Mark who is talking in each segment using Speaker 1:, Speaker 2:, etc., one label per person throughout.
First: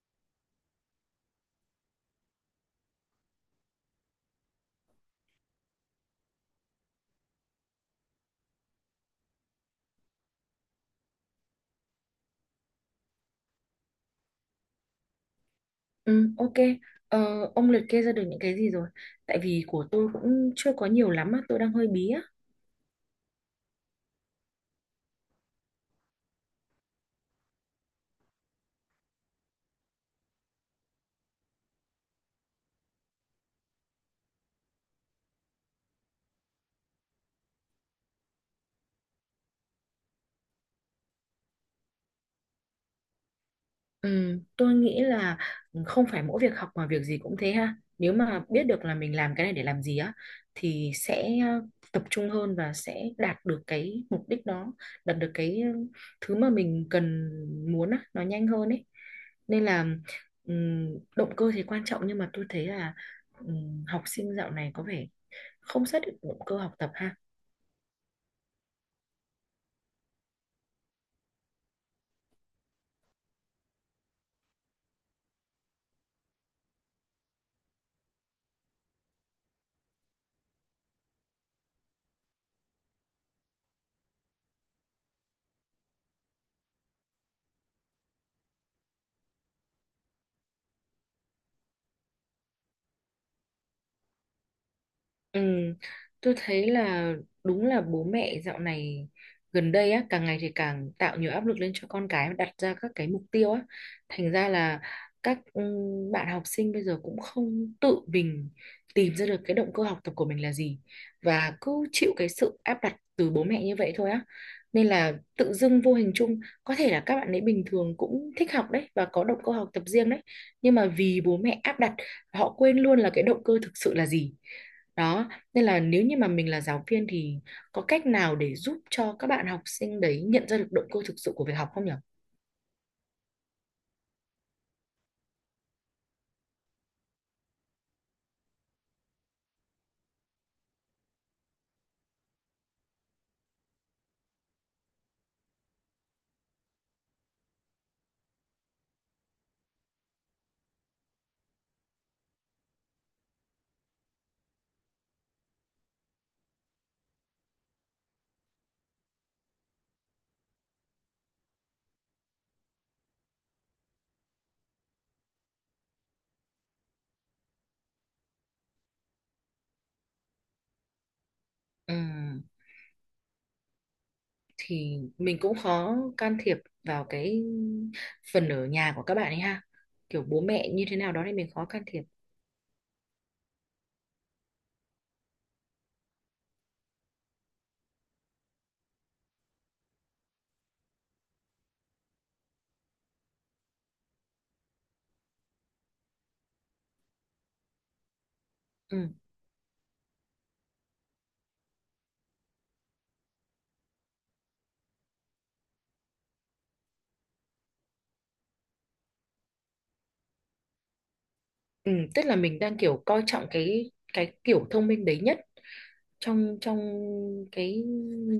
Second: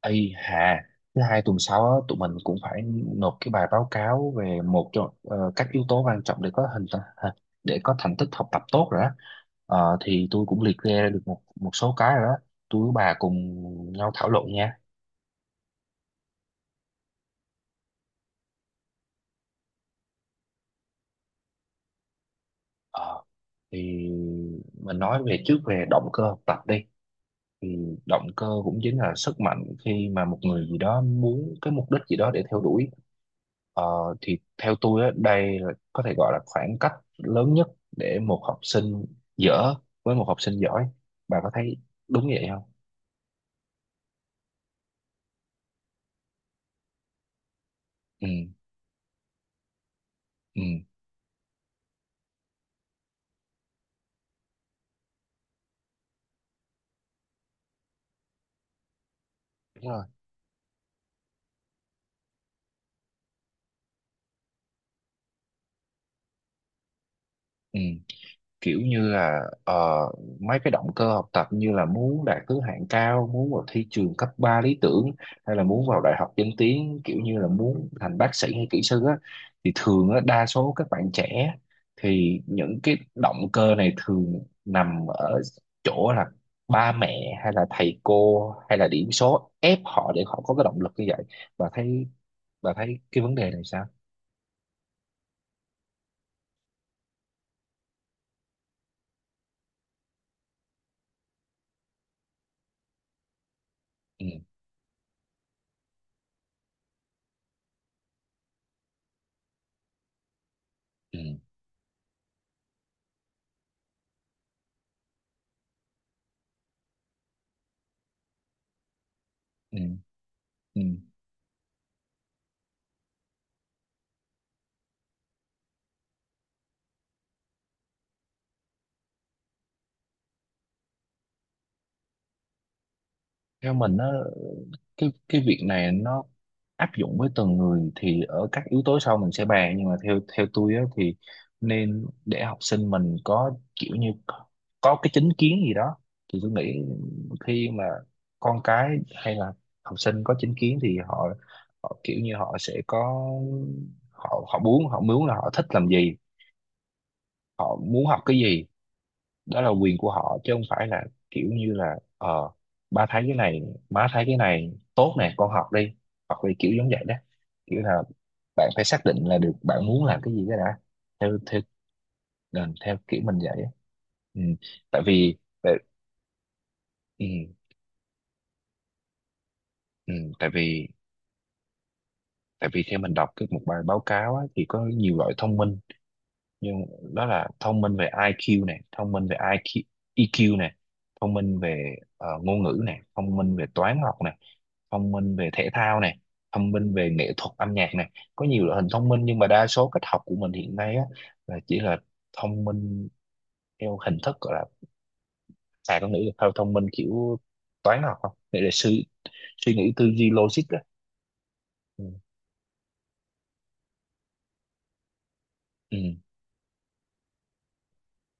Speaker 1: Ây hà, thứ hai tuần sau á, tụi mình cũng phải nộp cái bài báo cáo về một trong các yếu tố quan trọng để có thành tích học tập tốt rồi đó. Thì tôi cũng liệt kê ra được một một số cái rồi đó. Tôi với bà cùng nhau thảo luận nha.
Speaker 2: Ừ, ok. Ờ, ông liệt kê ra được những cái gì rồi? Tại vì của tôi cũng chưa có nhiều lắm á, tôi đang hơi bí á.
Speaker 1: Ờ, thì mình nói về trước về động cơ học tập đi. Thì động cơ cũng chính là sức mạnh khi mà một người gì đó muốn cái mục đích gì đó để theo đuổi. Ờ, thì theo tôi á, đây là có thể gọi là khoảng cách lớn nhất để một học sinh dở với một học sinh giỏi. Bà có thấy đúng vậy không?
Speaker 2: Ừ, tôi nghĩ là không phải mỗi việc học mà việc gì cũng thế ha. Nếu
Speaker 1: Ừ,
Speaker 2: mà biết được là mình làm cái này để làm gì á,
Speaker 1: ừ,
Speaker 2: thì sẽ tập trung hơn và sẽ đạt được cái mục đích đó, đạt được cái thứ mà mình cần muốn á, nó nhanh hơn ấy. Nên là
Speaker 1: đúng rồi.
Speaker 2: ừm, Động cơ thì quan trọng nhưng mà tôi thấy là học sinh dạo này có vẻ không xác định động cơ học tập ha.
Speaker 1: Ừ. Kiểu như là mấy cái động cơ học tập như là muốn đạt thứ hạng cao, muốn vào thi trường cấp 3 lý tưởng, hay là muốn vào đại học danh tiếng, kiểu như là muốn thành bác sĩ hay kỹ sư á, thì thường á, đa số các bạn trẻ thì những cái động cơ này thường nằm ở chỗ là ba mẹ hay là thầy cô hay là điểm số ép họ để họ có cái động lực như vậy. bà thấy bà thấy cái vấn đề này sao?
Speaker 2: Ừ, tôi thấy là đúng là bố mẹ dạo này gần đây á càng ngày thì càng tạo nhiều áp lực lên cho con cái đặt ra các cái mục tiêu á,
Speaker 1: Ừ,
Speaker 2: thành ra là các ừ, bạn học sinh bây giờ cũng không tự mình tìm ra được cái động cơ học tập của mình là gì,
Speaker 1: ừ,
Speaker 2: và cứ chịu cái sự áp đặt từ bố mẹ như vậy thôi á, nên là tự dưng vô hình chung có thể là các bạn ấy bình thường cũng thích học đấy và có động cơ học
Speaker 1: ừ,
Speaker 2: tập riêng đấy, nhưng
Speaker 1: ừ.
Speaker 2: mà vì bố mẹ áp đặt họ quên luôn là cái động cơ thực sự là gì đó, nên là nếu như mà mình là giáo viên thì có cách nào để giúp cho các bạn học sinh đấy nhận ra được động cơ thực sự của việc học không nhỉ?
Speaker 1: Theo mình á, cái việc này nó áp dụng với từng người thì ở các yếu tố sau mình sẽ bàn, nhưng mà theo theo tôi á, thì nên để học sinh mình có kiểu như có cái chính kiến gì đó. Thì tôi nghĩ khi mà con cái hay là học sinh có chính kiến thì họ kiểu như họ sẽ có, họ họ muốn là họ thích làm gì, họ muốn học cái gì, đó là quyền của họ chứ không phải là kiểu như là ba thấy cái này, má thấy cái này tốt nè con học đi, hoặc là kiểu giống vậy đó. Kiểu là bạn phải xác định là được bạn muốn làm cái gì cái đã. Theo theo
Speaker 2: Ừm,
Speaker 1: ờ, Theo kiểu mình vậy á. Ừ.
Speaker 2: thì
Speaker 1: tại vì
Speaker 2: mình cũng
Speaker 1: tại,
Speaker 2: khó can thiệp vào
Speaker 1: ừ,
Speaker 2: cái phần ở nhà của các bạn ấy ha.
Speaker 1: ừ,
Speaker 2: Kiểu bố
Speaker 1: tại
Speaker 2: mẹ như
Speaker 1: vì
Speaker 2: thế nào đó thì mình khó can thiệp.
Speaker 1: tại vì theo mình đọc cái một bài báo cáo á, thì có nhiều loại thông minh, nhưng đó là thông minh về IQ này, thông minh về IQ, EQ này, thông minh về ngôn ngữ này, thông minh về toán học này, thông minh về thể thao này, thông minh về nghệ thuật âm nhạc này. Có nhiều loại hình thông
Speaker 2: Ừm,
Speaker 1: minh nhưng mà đa số cách học của mình hiện nay á là chỉ là thông minh theo hình thức gọi là, à con nghĩ là theo thông minh kiểu toán học không, để suy suy nghĩ tư duy logic á. Ừ.
Speaker 2: Tức là mình đang kiểu coi trọng cái kiểu thông minh đấy nhất
Speaker 1: Ừ.
Speaker 2: trong trong cái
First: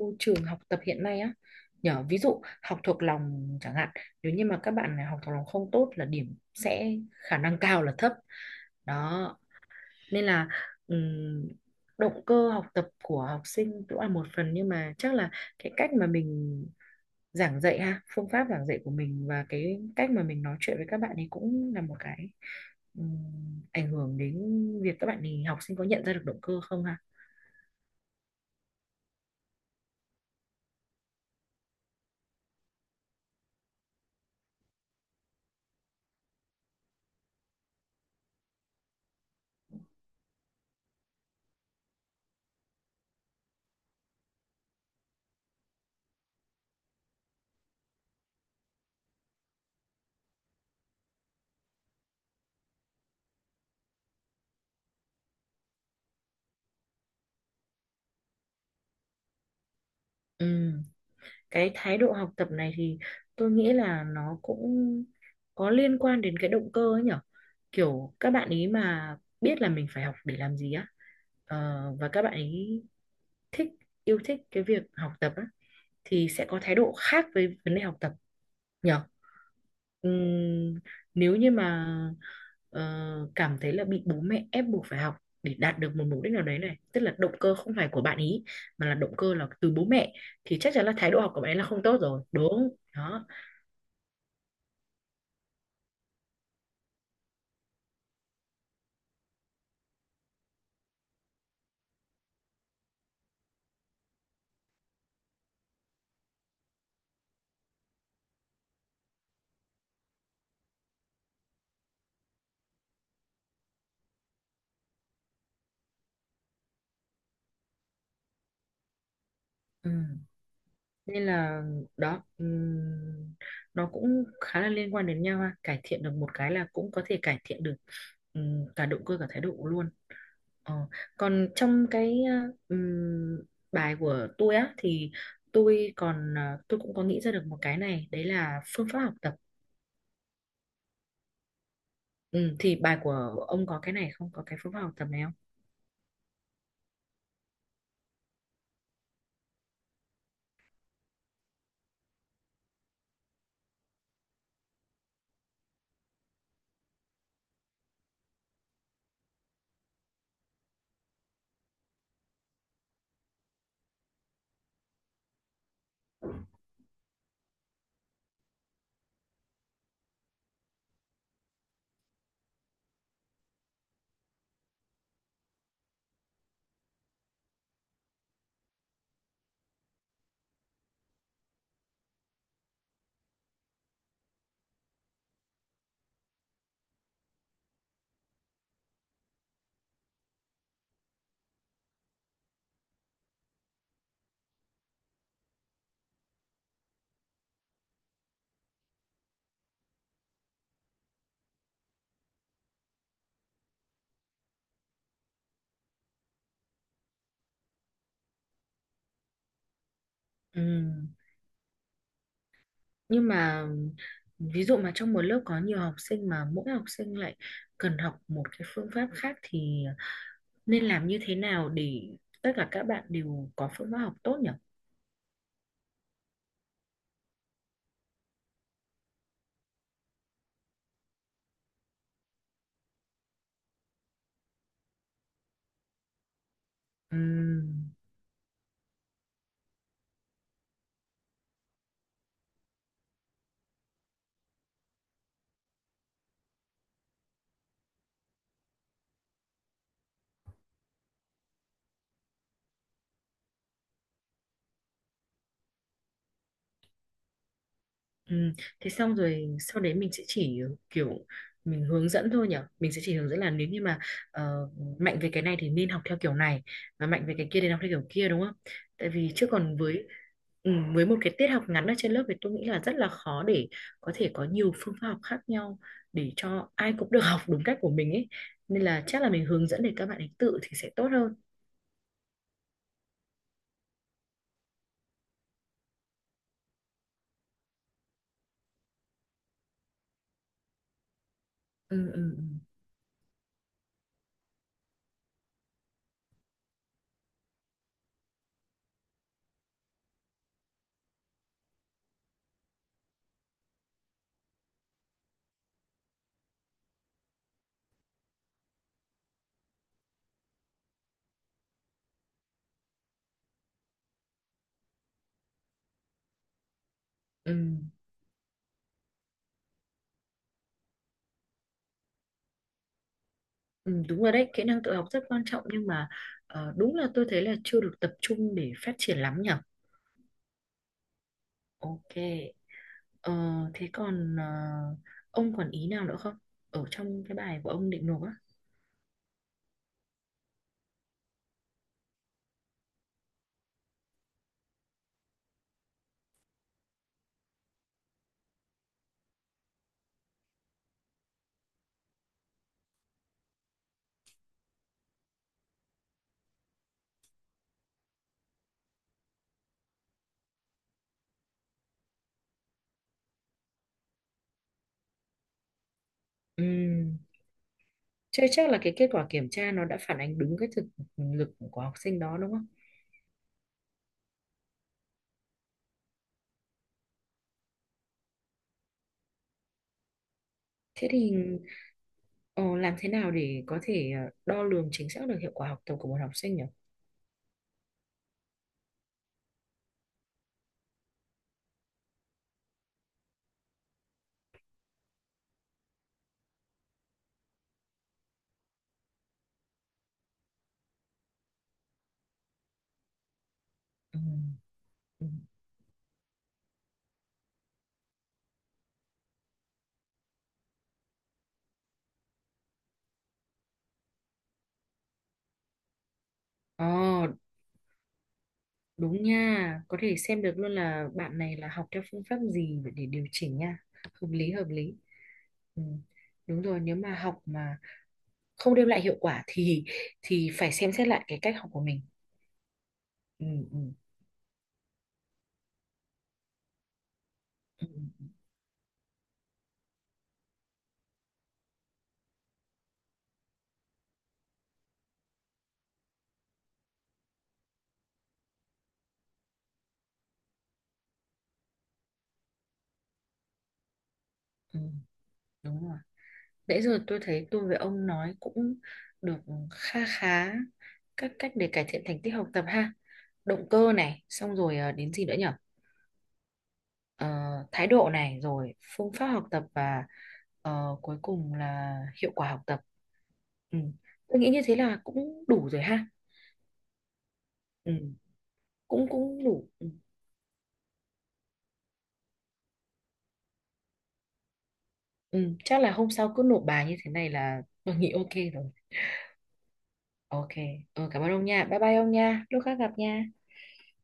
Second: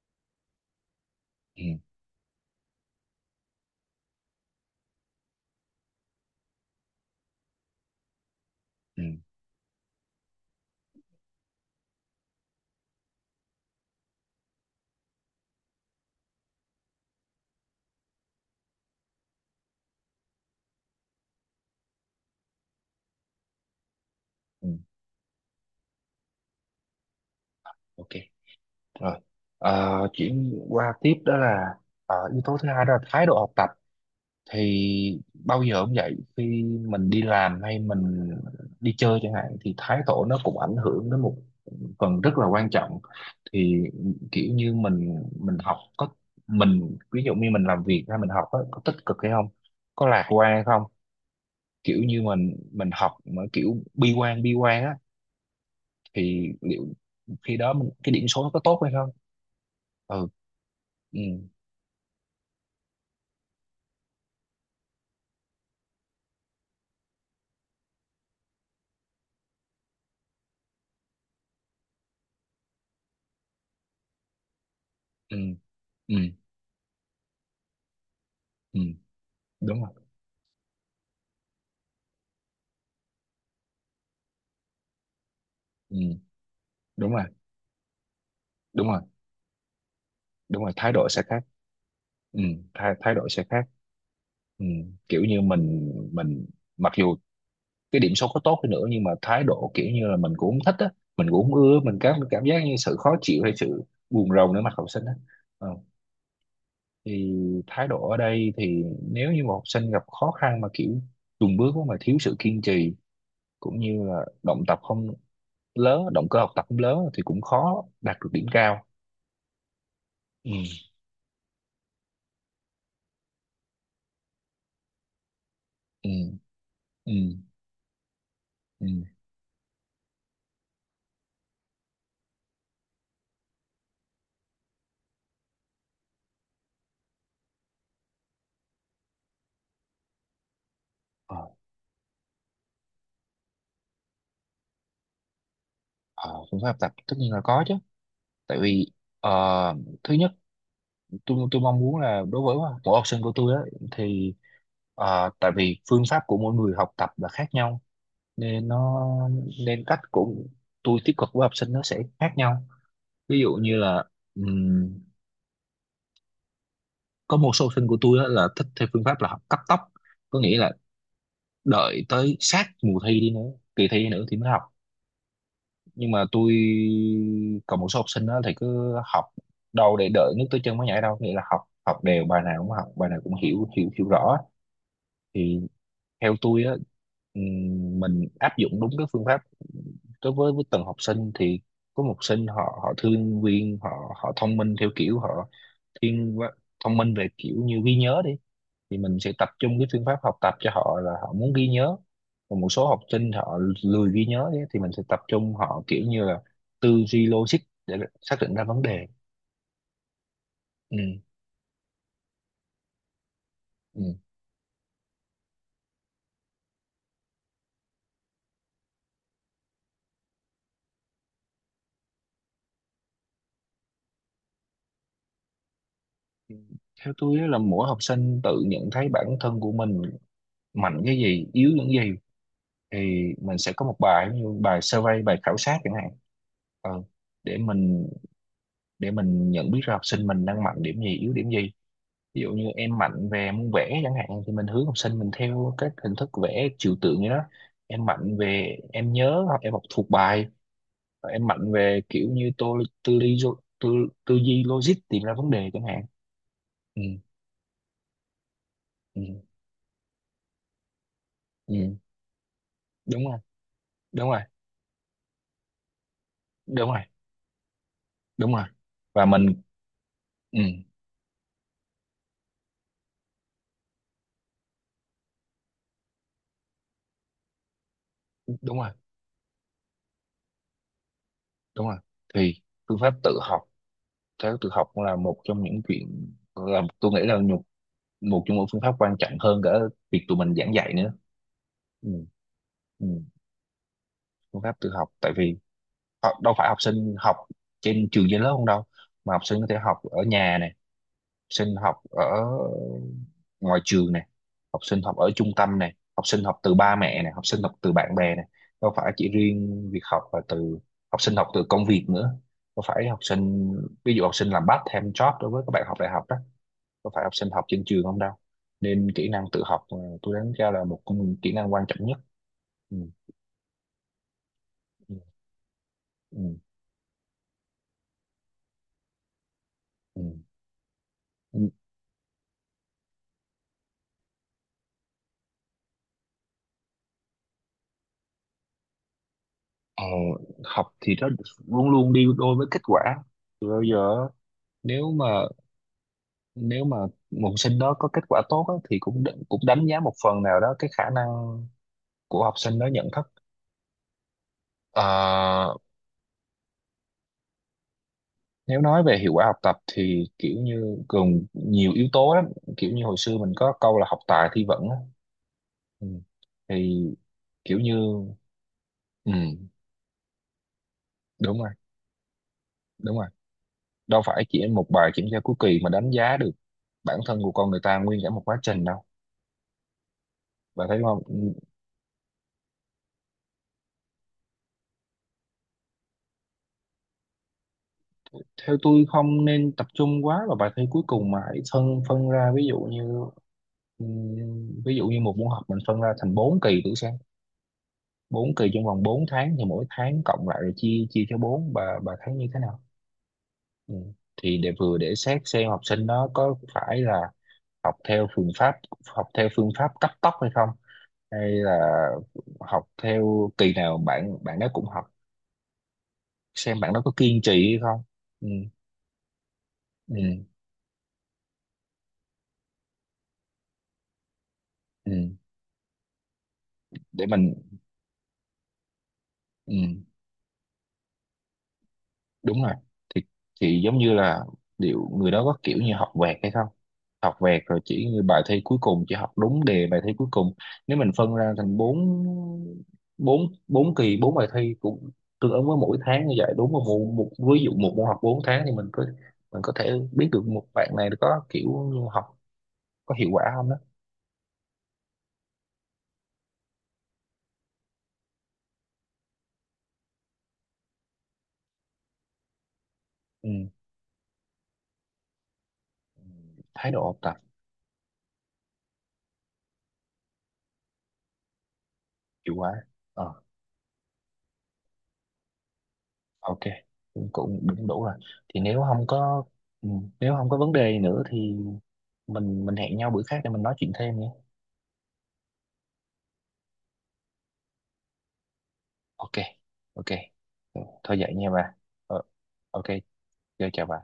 Speaker 2: môi trường học tập hiện nay á,
Speaker 1: Ừ.
Speaker 2: nhờ ví dụ học thuộc lòng chẳng hạn, nếu như mà các bạn này học thuộc lòng không tốt là điểm sẽ khả năng cao là thấp
Speaker 1: Ừ.
Speaker 2: đó. Nên là ừm, Động cơ học tập của học sinh cũng là một phần nhưng mà chắc là cái cách mà mình giảng dạy ha, phương pháp giảng dạy của mình và cái cách mà mình nói chuyện với các bạn ấy cũng là một cái ảnh hưởng đến
Speaker 1: Ừ.
Speaker 2: việc các bạn ấy học sinh có nhận ra được động cơ không ha.
Speaker 1: Ok. Rồi. Chuyển qua tiếp đó là yếu tố thứ hai đó là thái độ học tập. Thì bao giờ cũng vậy, khi mình đi làm hay mình đi chơi chẳng hạn thì thái độ nó cũng ảnh hưởng đến một phần rất là quan trọng. Thì kiểu như mình học có mình ví dụ như mình làm việc hay mình học á, có tích cực hay không, có lạc quan hay không. Kiểu như mình học mà kiểu bi quan, bi quan á, thì liệu khi đó mình cái điểm số nó có tốt hay không. Ừ.
Speaker 2: Ừ,
Speaker 1: Ừ.
Speaker 2: cái thái độ học tập này thì tôi nghĩ là nó cũng có liên quan đến cái động cơ ấy nhở, kiểu các bạn ý mà biết là mình phải học để làm gì á, ờ, và các bạn ý thích yêu thích cái việc học tập
Speaker 1: Ừ,
Speaker 2: á
Speaker 1: ừ,
Speaker 2: thì sẽ có thái độ khác với vấn đề học tập
Speaker 1: ừ,
Speaker 2: nhỉ.
Speaker 1: đúng rồi.
Speaker 2: Ừm, Nếu như mà ờ, cảm thấy là bị bố mẹ ép buộc phải học để đạt
Speaker 1: Ừ,
Speaker 2: được một mục đích nào đấy, này tức
Speaker 1: đúng
Speaker 2: là
Speaker 1: rồi,
Speaker 2: động cơ không phải của bạn ý mà
Speaker 1: đúng
Speaker 2: là
Speaker 1: rồi.
Speaker 2: động cơ là từ bố mẹ, thì
Speaker 1: Đúng rồi,
Speaker 2: chắc chắn
Speaker 1: thái
Speaker 2: là
Speaker 1: độ
Speaker 2: thái độ
Speaker 1: sẽ
Speaker 2: học của
Speaker 1: khác.
Speaker 2: bạn ấy là không tốt rồi
Speaker 1: Ừ.
Speaker 2: đúng
Speaker 1: thái thái
Speaker 2: đó.
Speaker 1: độ sẽ khác. Ừ. Kiểu như mình, mặc dù cái điểm số có tốt đi nữa nhưng mà thái độ kiểu như là mình cũng không thích á, mình cũng không ưa, mình cảm cảm giác như sự khó chịu hay sự buồn rầu nữa mặt học sinh á. Ờ, thì thái độ ở đây thì nếu như một học sinh gặp khó khăn mà kiểu chùn bước á, mà thiếu sự kiên trì cũng như là động cơ học tập không lớn thì cũng khó đạt được điểm cao.
Speaker 2: Ừm,
Speaker 1: Ừ.
Speaker 2: Nên là đó nó cũng khá là liên quan đến nhau ha, cải thiện
Speaker 1: Ừ.
Speaker 2: được một cái là cũng có
Speaker 1: Ừ.
Speaker 2: thể cải thiện được
Speaker 1: Ừ.
Speaker 2: cả động cơ cả thái độ luôn. Ờ, Còn trong cái ừm, bài của tôi á thì tôi còn tôi cũng có nghĩ ra được một cái này đấy là phương pháp học tập.
Speaker 1: ờ,
Speaker 2: Thì bài của ông có cái này không, có cái phương pháp học tập này không?
Speaker 1: ờ, Phương pháp tập tất nhiên là có chứ. Tại vì ờ, thứ nhất, tôi mong muốn là đối với mỗi học sinh của tôi á, thì tại vì phương pháp của mỗi người học tập là khác nhau, nên nó nên cách của tôi tiếp cận với học sinh nó sẽ khác nhau. Ví dụ như là ừm, có một số học sinh của tôi á là thích theo phương pháp là học cắt tóc, có nghĩa là đợi tới sát mùa thi đi nữa kỳ thi đi nữa thì mới học. Nhưng mà tôi, còn một số học sinh đó thì cứ học, đâu để đợi nước tới chân mới nhảy đâu, nghĩa là học học đều, bài nào cũng học, bài nào cũng hiểu hiểu hiểu rõ. Thì theo tôi á, mình áp dụng đúng cái phương pháp đối với từng học sinh thì có một học sinh họ họ thương viên họ họ thông minh theo kiểu họ thiên quá- thông minh về kiểu như ghi nhớ đi, thì mình sẽ tập trung cái phương pháp học tập cho họ là họ muốn ghi nhớ. Còn một số học sinh họ lười ghi nhớ ấy, thì mình sẽ tập trung họ kiểu như là tư duy logic để xác định ra vấn đề. Ừ.
Speaker 2: Ừm, nhưng mà
Speaker 1: Ừ.
Speaker 2: ví dụ mà trong một lớp có nhiều học sinh mà mỗi học sinh lại cần học một cái phương pháp khác thì nên làm như thế nào để tất cả các bạn đều có phương pháp học tốt
Speaker 1: Theo tôi á là mỗi học sinh tự nhận thấy bản thân của mình mạnh cái gì, yếu những gì, thì mình sẽ có một bài như bài survey, bài khảo sát chẳng hạn. Ờ, để
Speaker 2: nhỉ?
Speaker 1: mình, nhận biết ra học sinh mình đang mạnh điểm gì, yếu điểm gì. Ví dụ như em mạnh về môn vẽ chẳng hạn thì mình hướng học sinh mình theo các hình thức vẽ trừu tượng như đó, em mạnh về em nhớ hoặc em học thuộc bài, và em mạnh về kiểu như tô tư duy, tư, tư duy logic tìm ra vấn đề chẳng hạn. Ừ.
Speaker 2: Ừ. Thế xong
Speaker 1: Ừ,
Speaker 2: rồi sau đấy mình sẽ chỉ kiểu mình
Speaker 1: ừ,
Speaker 2: hướng dẫn thôi nhỉ, mình sẽ chỉ
Speaker 1: Đúng
Speaker 2: hướng
Speaker 1: rồi,
Speaker 2: dẫn là nếu như mà
Speaker 1: đúng rồi,
Speaker 2: ờ, mạnh về cái này thì nên học theo kiểu này
Speaker 1: đúng rồi,
Speaker 2: và mạnh về cái kia thì học theo kiểu kia đúng
Speaker 1: đúng
Speaker 2: không,
Speaker 1: rồi.
Speaker 2: tại
Speaker 1: Và
Speaker 2: vì chứ
Speaker 1: mình
Speaker 2: còn với
Speaker 1: Ừ,
Speaker 2: với một cái tiết học ngắn ở trên lớp thì tôi nghĩ là rất là khó để có thể có nhiều phương pháp học khác nhau để cho ai cũng được học đúng cách của mình ấy,
Speaker 1: đúng
Speaker 2: nên
Speaker 1: rồi,
Speaker 2: là chắc là mình hướng dẫn để các bạn ấy tự thì sẽ tốt hơn.
Speaker 1: đúng rồi. Thì phương pháp tự học, theo tự học cũng là một trong những chuyện là tôi nghĩ là một, một trong những phương pháp quan trọng hơn cả việc tụi mình giảng dạy nữa.
Speaker 2: ừ,
Speaker 1: Ừ.
Speaker 2: ừ, ừ.
Speaker 1: Ừ. Phương pháp tự học, tại vì đâu phải học sinh học trên trường, trên lớp không đâu, mà học sinh có thể học ở nhà này, sinh học ở ngoài trường này, học sinh học ở trung tâm này, học sinh học từ ba mẹ này, học sinh học từ bạn bè này, đâu phải chỉ riêng việc học là từ, học sinh học từ công việc nữa, đâu phải học sinh, ví dụ học sinh làm part time job đối với các bạn học đại học đó, đâu phải học sinh
Speaker 2: Ừ.
Speaker 1: học trên trường không đâu. Nên kỹ năng tự học, tôi đánh giá là một trong những kỹ năng quan trọng nhất. Ừ.
Speaker 2: Ừ, đúng rồi đấy, kỹ năng tự học
Speaker 1: Ừ.
Speaker 2: rất quan trọng nhưng mà
Speaker 1: Ừ.
Speaker 2: đúng là tôi thấy là chưa được tập trung để phát triển lắm nhở.
Speaker 1: Ừ. Ừ.
Speaker 2: Ok, ờ, thế còn ông còn ý nào nữa không? Ở trong cái bài của ông định nộp á.
Speaker 1: Ờ, học thì nó luôn luôn đi đôi với kết quả từ bao giờ. nếu mà Nếu mà một học sinh đó có kết quả tốt á, thì cũng cũng đánh giá một phần nào đó cái khả năng của học sinh đó nhận thức. Ờ, nếu nói về hiệu quả học tập thì kiểu như gồm nhiều yếu tố lắm, kiểu như hồi xưa mình có câu là học tài thi vững á. Ừ. Thì
Speaker 2: Ừm,
Speaker 1: kiểu như,
Speaker 2: Thế chắc là cái kết quả
Speaker 1: ừ,
Speaker 2: kiểm tra nó đã phản ánh đúng cái thực lực
Speaker 1: đúng rồi,
Speaker 2: của học sinh đó đúng không?
Speaker 1: đúng rồi. Đâu phải chỉ một bài kiểm tra cuối kỳ mà đánh giá được bản thân của con người ta nguyên cả một quá trình đâu, bạn thấy
Speaker 2: Thế
Speaker 1: không?
Speaker 2: thì
Speaker 1: Ừ,
Speaker 2: ờ, làm thế nào để có thể đo lường chính xác được hiệu quả học tập của một học sinh nhỉ?
Speaker 1: theo tôi không nên tập trung quá vào bài thi cuối cùng mà hãy phân phân ra, ví dụ như, ừ, ví dụ như một môn học mình phân ra thành 4 kỳ buổi sáng, bốn kỳ trong vòng 4 tháng, thì mỗi tháng cộng lại rồi chia chia cho bốn. Bà thấy như thế nào? Ừ.
Speaker 2: Ừ.
Speaker 1: Thì để vừa để xét xem học sinh nó có phải là học theo phương pháp học theo phương pháp cấp tốc hay không, hay là học theo kỳ nào bạn bạn đó cũng học, xem bạn đó có
Speaker 2: Ừ.
Speaker 1: kiên trì hay không. Ừ.
Speaker 2: Đúng nha, có thể xem
Speaker 1: Ừ.
Speaker 2: được luôn là bạn này là học theo phương pháp gì để điều chỉnh nha. Hợp lý, hợp lý.
Speaker 1: Ừ.
Speaker 2: Ừ. Đúng rồi, nếu mà
Speaker 1: để
Speaker 2: học
Speaker 1: mình
Speaker 2: mà không đem lại hiệu quả
Speaker 1: Ừ,
Speaker 2: thì phải xem xét lại cái cách học của mình.
Speaker 1: đúng rồi. thì
Speaker 2: Ừ, ừ,
Speaker 1: thì giống như là liệu người đó có kiểu như học vẹt hay không, học vẹt rồi
Speaker 2: ừ,
Speaker 1: chỉ như bài thi cuối cùng chỉ học đúng đề bài thi cuối cùng. Nếu mình phân ra thành bốn bốn bốn kỳ, bốn bài thi cũng tương ứng với mỗi tháng như vậy, đúng không? Một ví dụ một môn học bốn tháng thì mình có, mình có thể biết được một bạn này có kiểu như học có hiệu quả không đó.
Speaker 2: ừ, đúng rồi. Nãy giờ tôi thấy tôi với ông nói cũng được kha khá các cách để cải thiện thành tích học tập ha.
Speaker 1: Ừ.
Speaker 2: Động cơ này, xong rồi đến gì nữa nhỉ?
Speaker 1: Thái độ học
Speaker 2: ờ,
Speaker 1: tập.
Speaker 2: Thái độ này rồi phương pháp học tập và cuối cùng là hiệu quả
Speaker 1: Hiệu
Speaker 2: học
Speaker 1: quả.
Speaker 2: tập.
Speaker 1: Ờ.
Speaker 2: Ừ. Tôi nghĩ như thế là cũng đủ rồi ha.
Speaker 1: Ok. cũng Cũng
Speaker 2: Ừ.
Speaker 1: đủ rồi. Thì nếu không
Speaker 2: cũng
Speaker 1: có,
Speaker 2: Cũng đủ. Ừ.
Speaker 1: ừ, nếu không có vấn đề gì nữa thì mình hẹn nhau bữa khác để mình nói chuyện thêm nhé.
Speaker 2: Ừ. Chắc là hôm sau cứ nộp bài như thế này là tôi nghĩ ok rồi.
Speaker 1: Ok. Ok.
Speaker 2: Ok. Ừ,
Speaker 1: Thôi
Speaker 2: cảm ơn
Speaker 1: vậy
Speaker 2: ông
Speaker 1: nha
Speaker 2: nha,
Speaker 1: bà.
Speaker 2: bye bye ông
Speaker 1: Ờ.
Speaker 2: nha, lúc khác
Speaker 1: Ok.
Speaker 2: gặp nha.
Speaker 1: Chào chào bà.